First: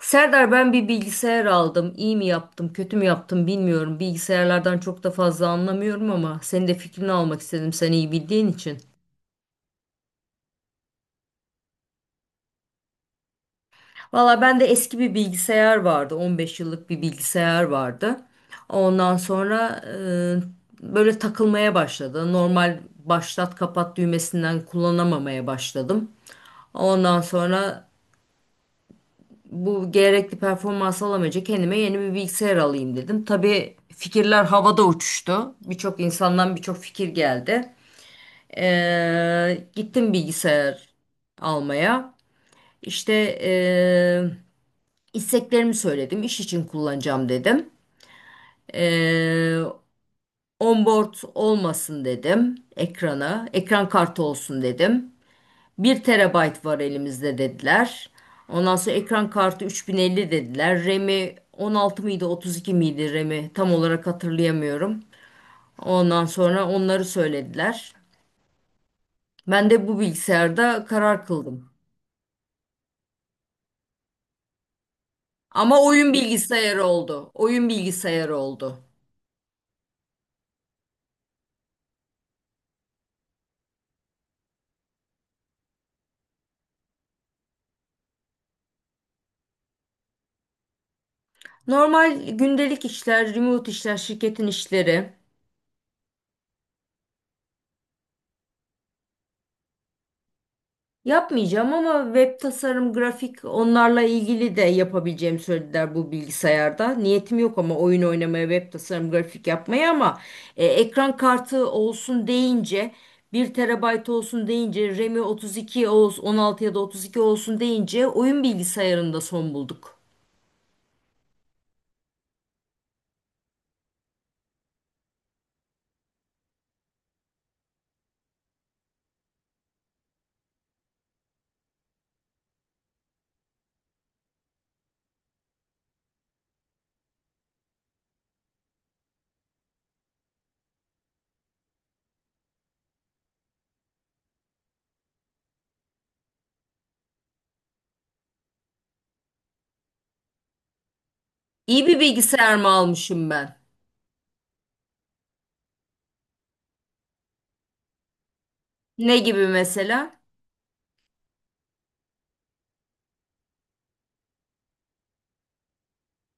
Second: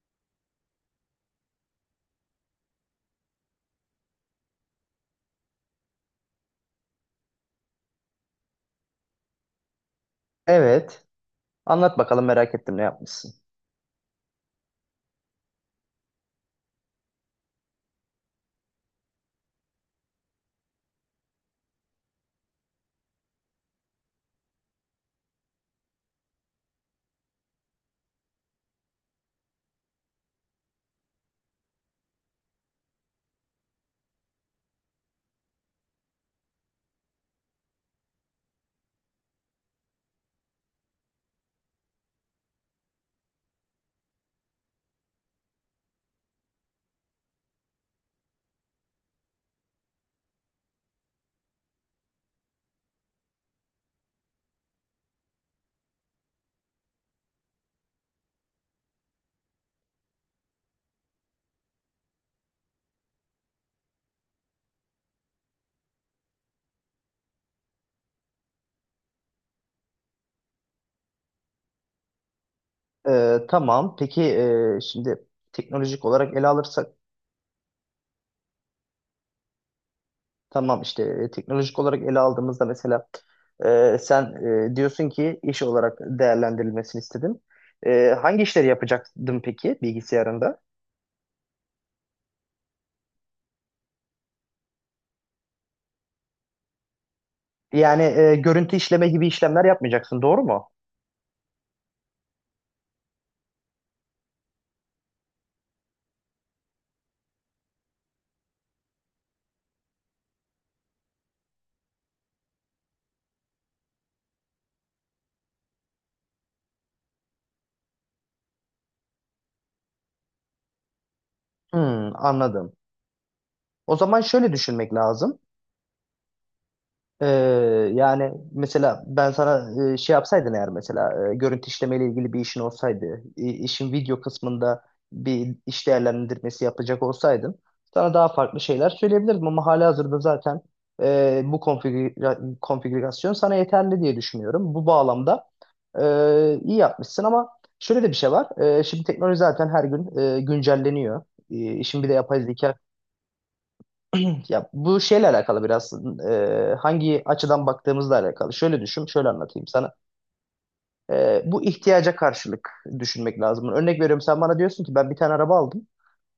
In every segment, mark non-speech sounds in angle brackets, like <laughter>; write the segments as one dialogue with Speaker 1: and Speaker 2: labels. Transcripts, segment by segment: Speaker 1: Serdar ben bir bilgisayar aldım. İyi mi yaptım, kötü mü yaptım bilmiyorum. Bilgisayarlardan çok da fazla anlamıyorum ama senin de fikrini almak istedim sen iyi bildiğin için.
Speaker 2: Evet. Anlat bakalım, merak ettim ne yapmışsın.
Speaker 1: Valla bende eski bir bilgisayar vardı. 15 yıllık bir bilgisayar vardı. Ondan sonra böyle takılmaya başladı. Normal başlat kapat düğmesinden kullanamamaya başladım. Ondan sonra bu gerekli performans alamayınca kendime yeni bir bilgisayar alayım dedim. Tabii fikirler havada uçuştu. Birçok insandan birçok fikir geldi. Gittim bilgisayar almaya. İşte ee, isteklerimi söyledim. İş için kullanacağım dedim. Ee, onboard olmasın dedim ekrana. Ekran kartı olsun dedim. Bir terabayt var elimizde dediler. Ondan sonra ekran kartı 3050 dediler. RAM'i 16 mıydı 32 miydi RAM'i tam olarak hatırlayamıyorum. Ondan sonra onları söylediler. Ben de bu bilgisayarda karar kıldım.
Speaker 2: Tamam. Peki, şimdi
Speaker 1: Ama
Speaker 2: teknolojik
Speaker 1: oyun
Speaker 2: olarak ele
Speaker 1: bilgisayarı
Speaker 2: alırsak,
Speaker 1: oldu. Oyun bilgisayarı oldu.
Speaker 2: tamam işte, teknolojik olarak ele aldığımızda mesela, sen, diyorsun ki iş olarak değerlendirilmesini istedin. Hangi işleri yapacaktın peki bilgisayarında?
Speaker 1: Normal gündelik işler, remote işler, şirketin işleri.
Speaker 2: Yani, görüntü işleme gibi işlemler yapmayacaksın, doğru mu?
Speaker 1: Yapmayacağım ama web tasarım, grafik onlarla ilgili de yapabileceğimi söylediler bu bilgisayarda. Niyetim yok ama oyun oynamaya, web tasarım, grafik yapmaya ama ekran kartı olsun deyince bir terabayt olsun deyince RAM'i 32 olsun 16 ya da 32 olsun deyince oyun bilgisayarında son bulduk.
Speaker 2: Hmm, anladım. O zaman şöyle düşünmek lazım. Ee, Yani mesela ben sana, şey yapsaydın, eğer mesela görüntü işlemeyle ilgili bir işin olsaydı, işin video kısmında bir iş değerlendirmesi yapacak olsaydın, sana daha farklı şeyler söyleyebilirdim ama halihazırda zaten bu konfigürasyon sana yeterli diye düşünüyorum. Bu bağlamda iyi yapmışsın ama şöyle de bir şey var. Şimdi teknoloji zaten her gün güncelleniyor.
Speaker 1: İyi bir
Speaker 2: İşin bir de yapay
Speaker 1: bilgisayar mı
Speaker 2: zeka,
Speaker 1: almışım ben?
Speaker 2: ya bu şeyle alakalı biraz, hangi açıdan baktığımızla alakalı. Şöyle düşün,
Speaker 1: Ne
Speaker 2: şöyle
Speaker 1: gibi
Speaker 2: anlatayım sana.
Speaker 1: mesela?
Speaker 2: Bu ihtiyaca karşılık düşünmek lazım. Örnek veriyorum, sen bana diyorsun ki ben bir tane araba aldım.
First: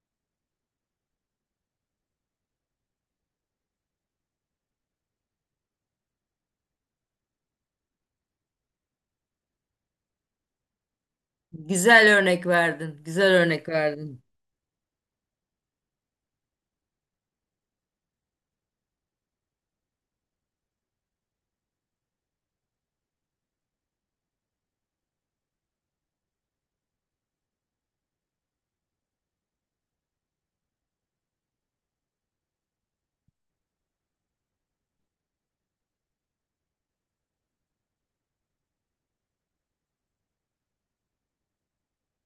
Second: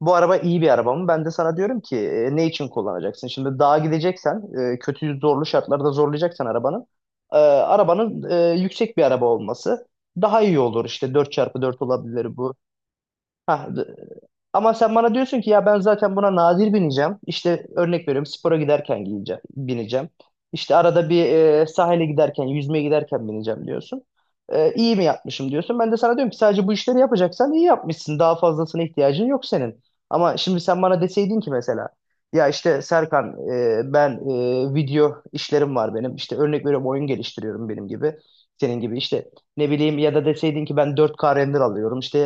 Speaker 2: Bu araba iyi bir araba mı? Ben de sana diyorum ki, ne için kullanacaksın? Şimdi dağa gideceksen, kötü zorlu şartlarda zorlayacaksan arabanın, arabanın, yüksek bir araba olması daha iyi olur. İşte 4x4
Speaker 1: Güzel
Speaker 2: olabilir
Speaker 1: örnek
Speaker 2: bu.
Speaker 1: verdin. Güzel
Speaker 2: Hah,
Speaker 1: örnek verdin.
Speaker 2: ama sen bana diyorsun ki ya ben zaten buna nadir bineceğim. İşte örnek veriyorum, spora giderken giyeceğim, bineceğim. İşte arada bir, sahile giderken, yüzmeye giderken bineceğim diyorsun. İyi mi yapmışım diyorsun. Ben de sana diyorum ki sadece bu işleri yapacaksan iyi yapmışsın. Daha fazlasına ihtiyacın yok senin. Ama şimdi sen bana deseydin ki mesela, ya işte Serkan, ben, video işlerim var benim. İşte örnek veriyorum, oyun geliştiriyorum benim gibi. Senin gibi işte, ne bileyim, ya da deseydin ki ben 4K render alıyorum, işte,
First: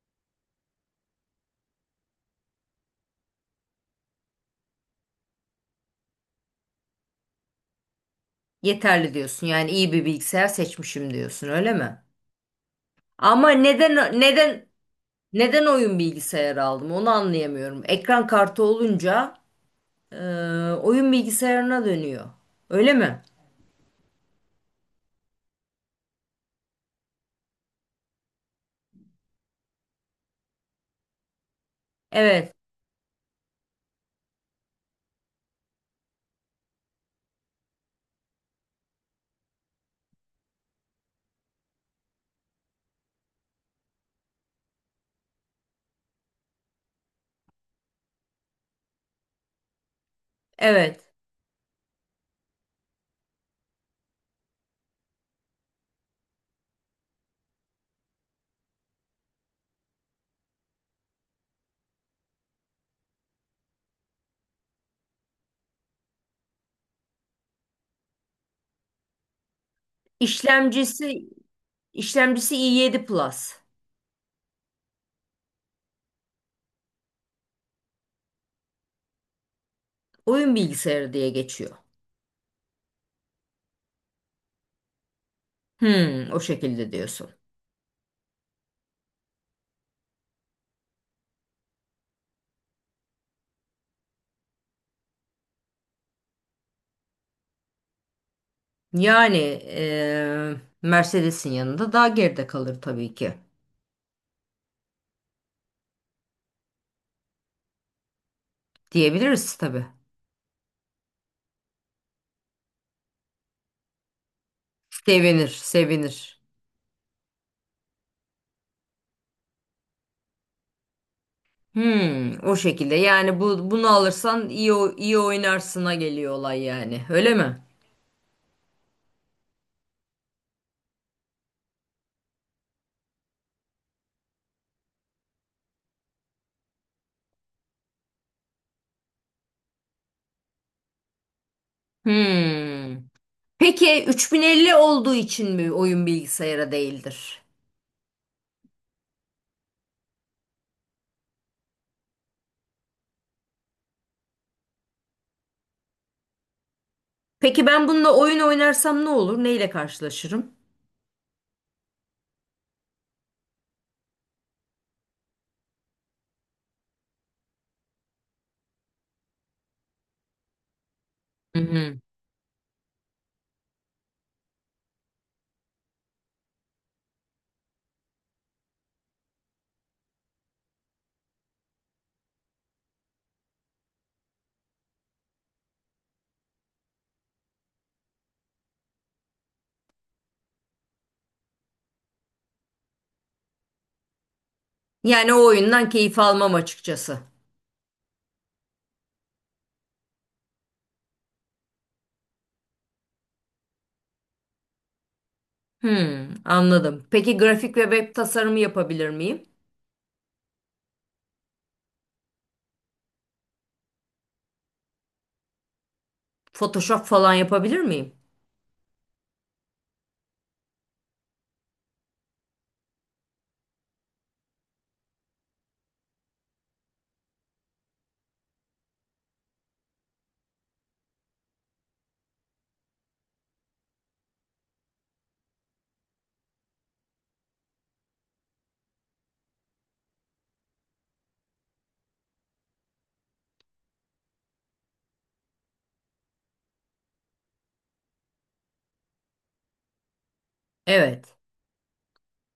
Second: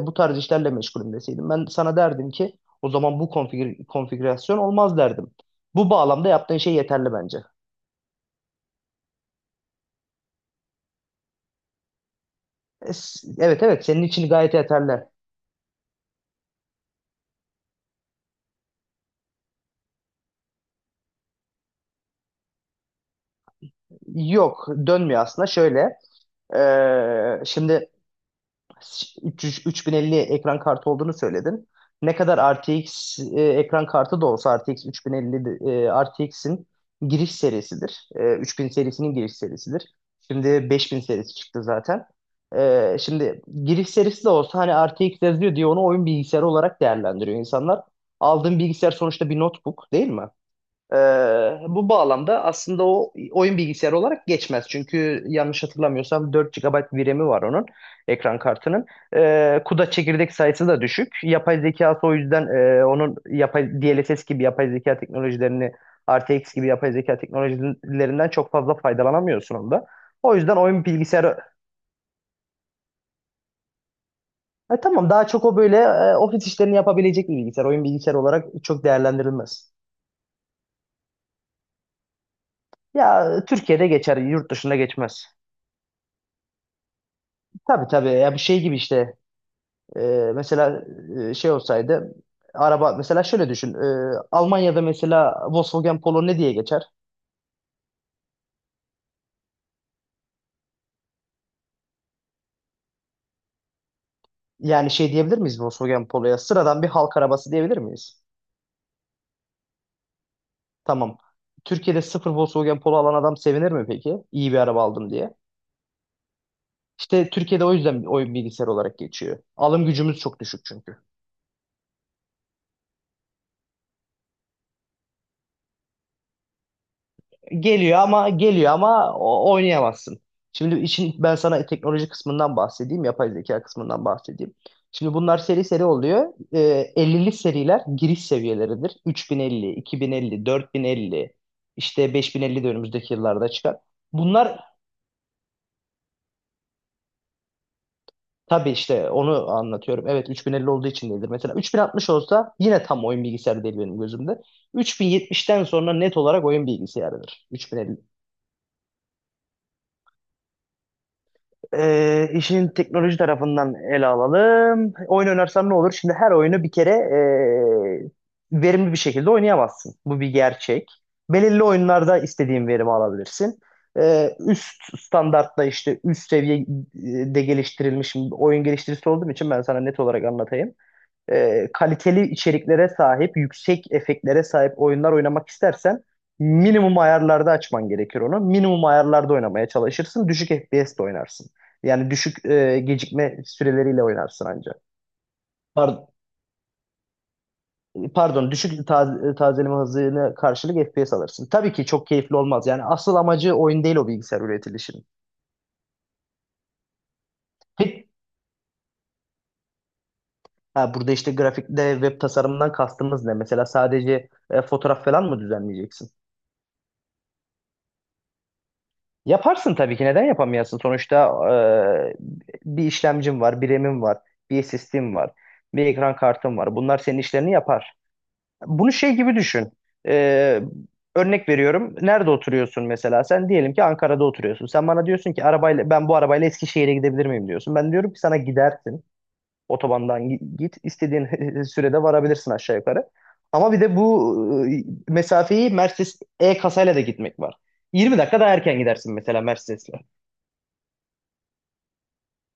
Speaker 2: bu tarz işlerle meşgulüm deseydim. Ben sana derdim ki o zaman bu konfigürasyon olmaz derdim. Bu bağlamda yaptığın şey yeterli bence.
Speaker 1: Yeterli diyorsun. Yani iyi bir bilgisayar seçmişim diyorsun, öyle mi? Ama
Speaker 2: Evet, evet, senin
Speaker 1: neden
Speaker 2: için gayet
Speaker 1: neden
Speaker 2: yeterli.
Speaker 1: neden oyun bilgisayarı aldım onu anlayamıyorum. Ekran kartı olunca e, oyun bilgisayarına dönüyor. Öyle mi?
Speaker 2: Yok, dönmüyor aslında, şöyle: şimdi 300, 3050 ekran kartı olduğunu söyledin. Ne
Speaker 1: Evet.
Speaker 2: kadar RTX, ekran kartı da olsa, RTX 3050 RTX'in giriş serisidir. 3000 serisinin giriş serisidir. Şimdi 5000 serisi çıktı zaten. Şimdi giriş serisi de olsa, hani RTX yazıyor diye onu oyun bilgisayarı olarak değerlendiriyor insanlar. Aldığın bilgisayar sonuçta bir notebook değil mi?
Speaker 1: Evet.
Speaker 2: Ee, Bu bağlamda aslında o, oyun bilgisayarı olarak geçmez. Çünkü yanlış hatırlamıyorsam 4 GB VRAM'i var onun, ekran kartının. CUDA çekirdek sayısı da düşük. Yapay zekası o yüzden, onun yapay, DLSS gibi yapay zeka teknolojilerini, RTX gibi yapay zeka teknolojilerinden çok fazla faydalanamıyorsun onda. O yüzden oyun
Speaker 1: İşlemcisi
Speaker 2: bilgisayarı.
Speaker 1: işlemcisi i7 Plus.
Speaker 2: Ha, tamam, daha çok o böyle ofis işlerini yapabilecek bir bilgisayar. Oyun bilgisayarı olarak çok değerlendirilmez.
Speaker 1: Oyun bilgisayarı diye geçiyor.
Speaker 2: Ya, Türkiye'de geçer, yurt dışında geçmez.
Speaker 1: Hmm, o şekilde diyorsun.
Speaker 2: Tabii, tabii, ya bu şey gibi işte, e, mesela, şey olsaydı, araba mesela, şöyle düşün: Almanya'da mesela Volkswagen Polo ne diye geçer?
Speaker 1: Yani e, Mercedes'in yanında daha geride kalır tabii ki.
Speaker 2: Yani, şey diyebilir miyiz, Volkswagen Polo'ya sıradan bir halk arabası diyebilir miyiz?
Speaker 1: Diyebiliriz tabii.
Speaker 2: Tamam. Türkiye'de sıfır Volkswagen Polo alan adam sevinir mi peki, İyi bir araba aldım diye?
Speaker 1: Sevinir, sevinir.
Speaker 2: İşte Türkiye'de o yüzden oyun bilgisayar olarak geçiyor. Alım gücümüz çok düşük çünkü.
Speaker 1: Hmm, o şekilde. Yani bunu alırsan iyi iyi oynarsına geliyor olay yani. Öyle mi?
Speaker 2: Geliyor ama, geliyor ama oynayamazsın. Şimdi işin ben sana teknoloji kısmından bahsedeyim, yapay zeka kısmından bahsedeyim. Şimdi bunlar seri seri oluyor. 50'li seriler giriş seviyeleridir. 3050, 2050, 4050, işte 5050 de
Speaker 1: Hmm.
Speaker 2: önümüzdeki yıllarda çıkar.
Speaker 1: Peki
Speaker 2: Bunlar,
Speaker 1: 3050 olduğu için mi oyun bilgisayara değildir?
Speaker 2: tabii işte, onu anlatıyorum. Evet, 3050 olduğu için değildir. Mesela 3060 olsa yine tam oyun bilgisayarı değil benim gözümde. 3070'ten sonra net olarak oyun bilgisayarıdır.
Speaker 1: Peki ben bununla oyun oynarsam ne olur? Neyle karşılaşırım?
Speaker 2: İşin teknoloji tarafından ele alalım. Oyun oynarsan ne olur? Şimdi her oyunu bir kere verimli bir şekilde oynayamazsın. Bu bir gerçek.
Speaker 1: Hı
Speaker 2: Belirli
Speaker 1: hı.
Speaker 2: oyunlarda istediğin verimi alabilirsin. Üst standartta, işte üst seviyede geliştirilmiş oyun geliştiricisi olduğum için ben sana net olarak anlatayım: kaliteli içeriklere sahip, yüksek efektlere sahip oyunlar oynamak istersen, minimum ayarlarda açman gerekir onu. Minimum ayarlarda oynamaya çalışırsın. Düşük FPS'te oynarsın. Yani düşük, gecikme süreleriyle oynarsın ancak.
Speaker 1: Yani o oyundan
Speaker 2: Par-
Speaker 1: keyif almam açıkçası.
Speaker 2: Pardon, düşük tazeleme hızına karşılık FPS alırsın. Tabii ki çok keyifli olmaz. Yani asıl amacı oyun değil o bilgisayar üretilişinin.
Speaker 1: Hmm, anladım. Peki grafik ve
Speaker 2: Peki.
Speaker 1: web tasarımı yapabilir miyim?
Speaker 2: Ha, burada işte grafikte, web tasarımından kastımız ne? Mesela sadece fotoğraf falan mı düzenleyeceksin?
Speaker 1: Photoshop falan yapabilir miyim?
Speaker 2: Yaparsın tabii ki. Neden yapamayasın? Sonuçta bir işlemcim var, bir RAM'im var, bir SSD'm var, bir ekran kartım var. Bunlar senin işlerini yapar. Bunu şey gibi düşün. E, Örnek veriyorum. Nerede oturuyorsun mesela? Sen diyelim ki Ankara'da oturuyorsun. Sen bana diyorsun ki arabayla, ben bu arabayla Eskişehir'e gidebilir miyim, diyorsun. Ben diyorum ki sana, gidersin. Otobandan git. İstediğin <laughs> sürede varabilirsin aşağı yukarı. Ama bir de bu mesafeyi Mercedes E kasayla da gitmek var. 20 dakika daha erken gidersin mesela Mercedes'le.
Speaker 1: Evet.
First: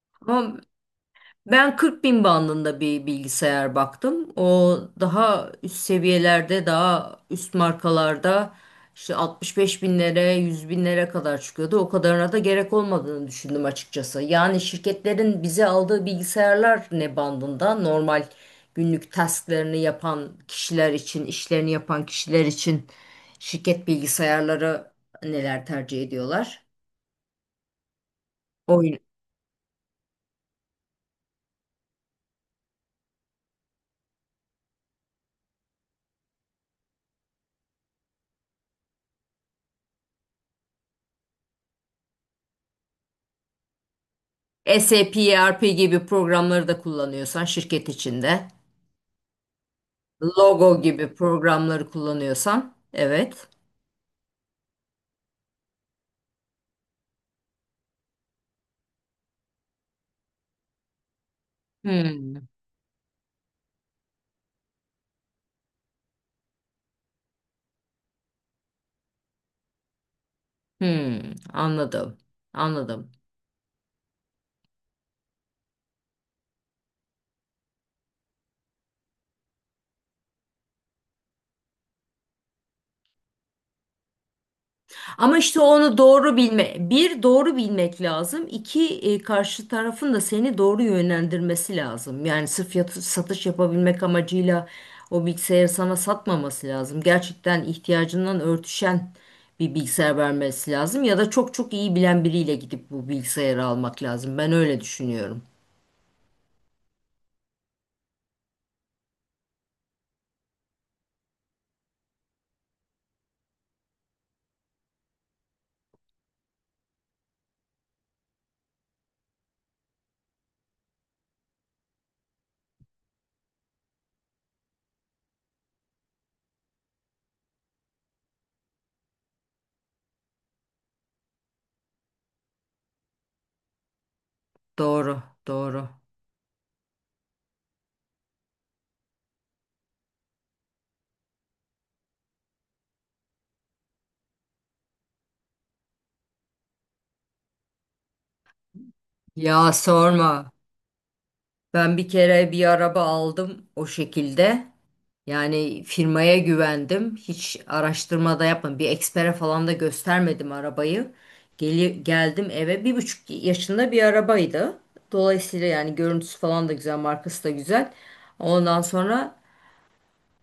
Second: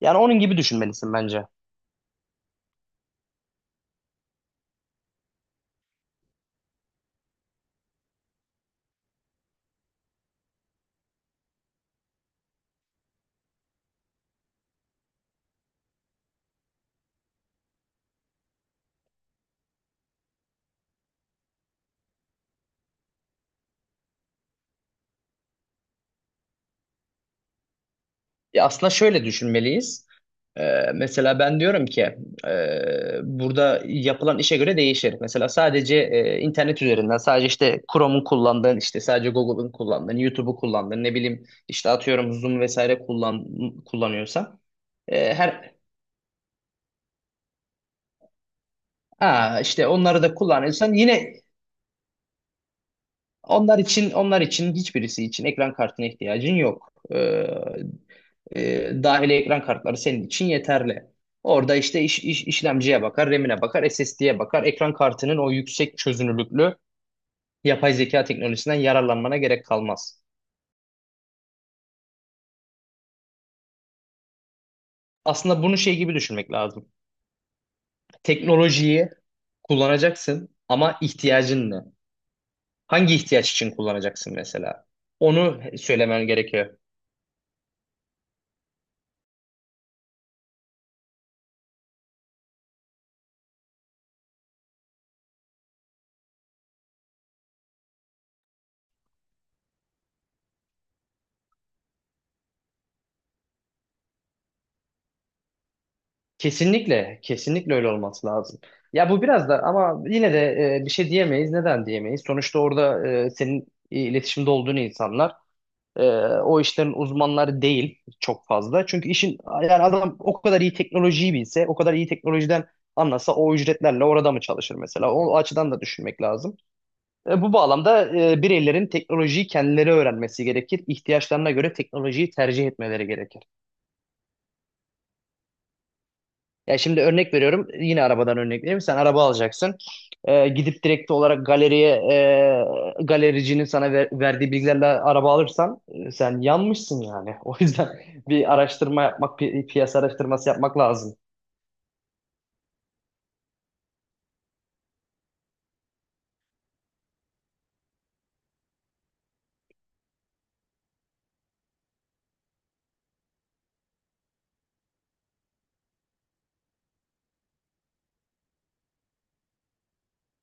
Speaker 2: Yani onun
Speaker 1: Ama
Speaker 2: gibi düşünmelisin bence.
Speaker 1: ben 40 bin bandında bir bilgisayar baktım. O daha üst seviyelerde, daha üst markalarda işte 65 binlere, 100 binlere kadar çıkıyordu. O kadarına da gerek olmadığını düşündüm açıkçası. Yani şirketlerin bize aldığı bilgisayarlar ne bandında? Normal günlük tasklarını yapan kişiler için, işlerini yapan kişiler için şirket bilgisayarları neler tercih ediyorlar?
Speaker 2: Ya aslında
Speaker 1: Oyun.
Speaker 2: şöyle düşünmeliyiz. Mesela ben diyorum ki, burada yapılan işe göre değişir. Mesela sadece internet üzerinden, sadece işte Chrome'un kullandığın, işte sadece Google'ın kullandığın, YouTube'u kullandığın, ne bileyim işte, atıyorum, Zoom vesaire kullanıyorsan,
Speaker 1: SAP, ERP
Speaker 2: her,
Speaker 1: gibi programları da kullanıyorsan şirket içinde.
Speaker 2: ha, işte onları da
Speaker 1: Logo
Speaker 2: kullanırsan,
Speaker 1: gibi
Speaker 2: yine
Speaker 1: programları kullanıyorsan evet.
Speaker 2: onlar için hiçbirisi için ekran kartına ihtiyacın yok. Dahili ekran kartları senin için yeterli. Orada işte
Speaker 1: Hmm,
Speaker 2: işlemciye bakar, RAM'ine bakar, SSD'ye bakar. Ekran kartının o yüksek çözünürlüklü yapay zeka teknolojisinden yararlanmana gerek kalmaz.
Speaker 1: hmm, anladım. Anladım.
Speaker 2: Aslında bunu şey gibi düşünmek lazım. Teknolojiyi kullanacaksın ama ihtiyacın ne? Hangi ihtiyaç için kullanacaksın mesela?
Speaker 1: Ama işte
Speaker 2: Onu
Speaker 1: onu
Speaker 2: söylemen
Speaker 1: doğru bilme.
Speaker 2: gerekiyor.
Speaker 1: Bir doğru bilmek lazım. İki karşı tarafın da seni doğru yönlendirmesi lazım. Yani sırf satış yapabilmek amacıyla o bilgisayarı sana satmaması lazım. Gerçekten ihtiyacından örtüşen bir bilgisayar vermesi lazım ya da çok çok iyi bilen biriyle gidip bu bilgisayarı almak lazım. Ben öyle düşünüyorum.
Speaker 2: Kesinlikle, kesinlikle öyle olması lazım. Ya bu biraz da, ama yine de bir şey diyemeyiz. Neden diyemeyiz? Sonuçta orada senin iletişimde olduğun insanlar, e, o işlerin uzmanları değil çok fazla. Çünkü işin, yani adam o kadar iyi teknolojiyi bilse, o kadar iyi teknolojiden anlasa, o ücretlerle orada mı çalışır mesela? O açıdan da düşünmek lazım. Bu bağlamda bireylerin teknolojiyi kendileri öğrenmesi gerekir. İhtiyaçlarına göre teknolojiyi tercih etmeleri gerekir.
Speaker 1: Doğru, doğru.
Speaker 2: Ya şimdi örnek veriyorum. Yine arabadan örnek vereyim. Sen araba alacaksın. Gidip direkt olarak galeriye, galericinin sana verdiği bilgilerle araba alırsan, sen yanmışsın yani. <laughs> O yüzden bir araştırma yapmak,
Speaker 1: Ya
Speaker 2: piyasa araştırması
Speaker 1: sorma.
Speaker 2: yapmak lazım.
Speaker 1: Ben bir kere bir araba aldım o şekilde. Yani firmaya güvendim. Hiç araştırma da yapmadım. Bir ekspere falan da göstermedim arabayı. Geldim eve 1,5 yaşında bir arabaydı. Dolayısıyla yani görüntüsü falan da güzel, markası da güzel. Ondan sonra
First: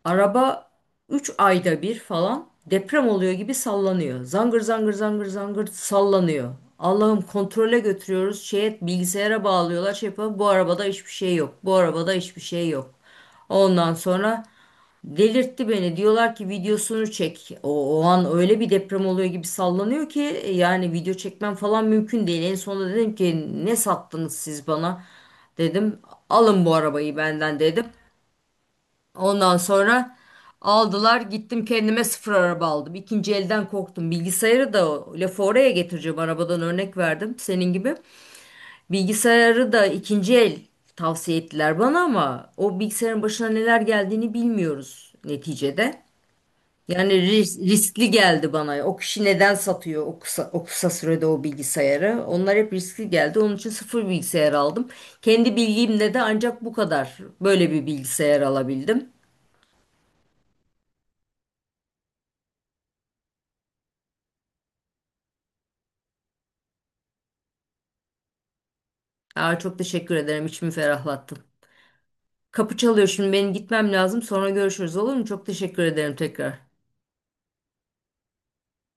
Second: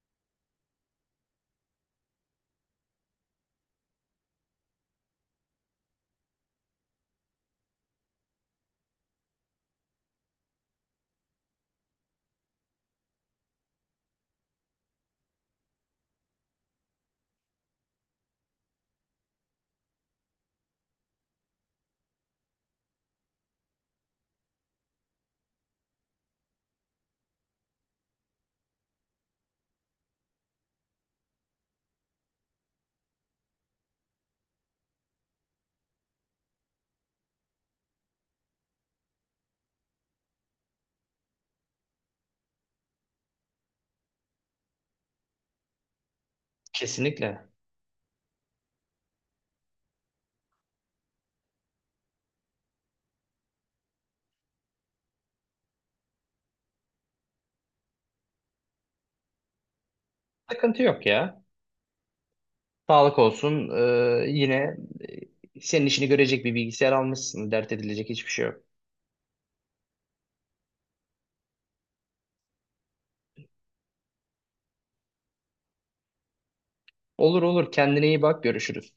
Speaker 1: araba 3 ayda bir falan deprem oluyor gibi sallanıyor. Zangır zangır zangır zangır sallanıyor. Allah'ım kontrole götürüyoruz. Şeye, bilgisayara bağlıyorlar. Şey yapıyor. Bu arabada hiçbir şey yok. Bu arabada hiçbir şey yok. Ondan sonra delirtti beni. Diyorlar ki videosunu çek. O an öyle bir deprem oluyor gibi sallanıyor ki yani video çekmem falan mümkün değil. En sonunda dedim ki ne sattınız siz bana? Dedim alın bu arabayı benden dedim. Ondan sonra aldılar gittim kendime sıfır araba aldım. İkinci elden korktum. Bilgisayarı da o lafı oraya getireceğim arabadan örnek verdim senin gibi. Bilgisayarı da ikinci el tavsiye ettiler bana ama o bilgisayarın başına neler geldiğini bilmiyoruz neticede. Yani
Speaker 2: Kesinlikle.
Speaker 1: riskli geldi bana. O kişi neden satıyor o kısa sürede o bilgisayarı? Onlar hep riskli geldi. Onun için sıfır bilgisayar aldım. Kendi bilgimle de ancak bu kadar böyle bir bilgisayar alabildim.
Speaker 2: Sıkıntı yok ya. Sağlık olsun. Yine senin işini görecek bir bilgisayar almışsın. Dert edilecek hiçbir şey yok.
Speaker 1: Aa, çok teşekkür ederim. İçimi ferahlattın. Kapı çalıyor şimdi. Benim gitmem lazım. Sonra görüşürüz olur mu? Çok teşekkür ederim tekrar.
Speaker 2: Olur, olur. Kendine iyi bak. Görüşürüz.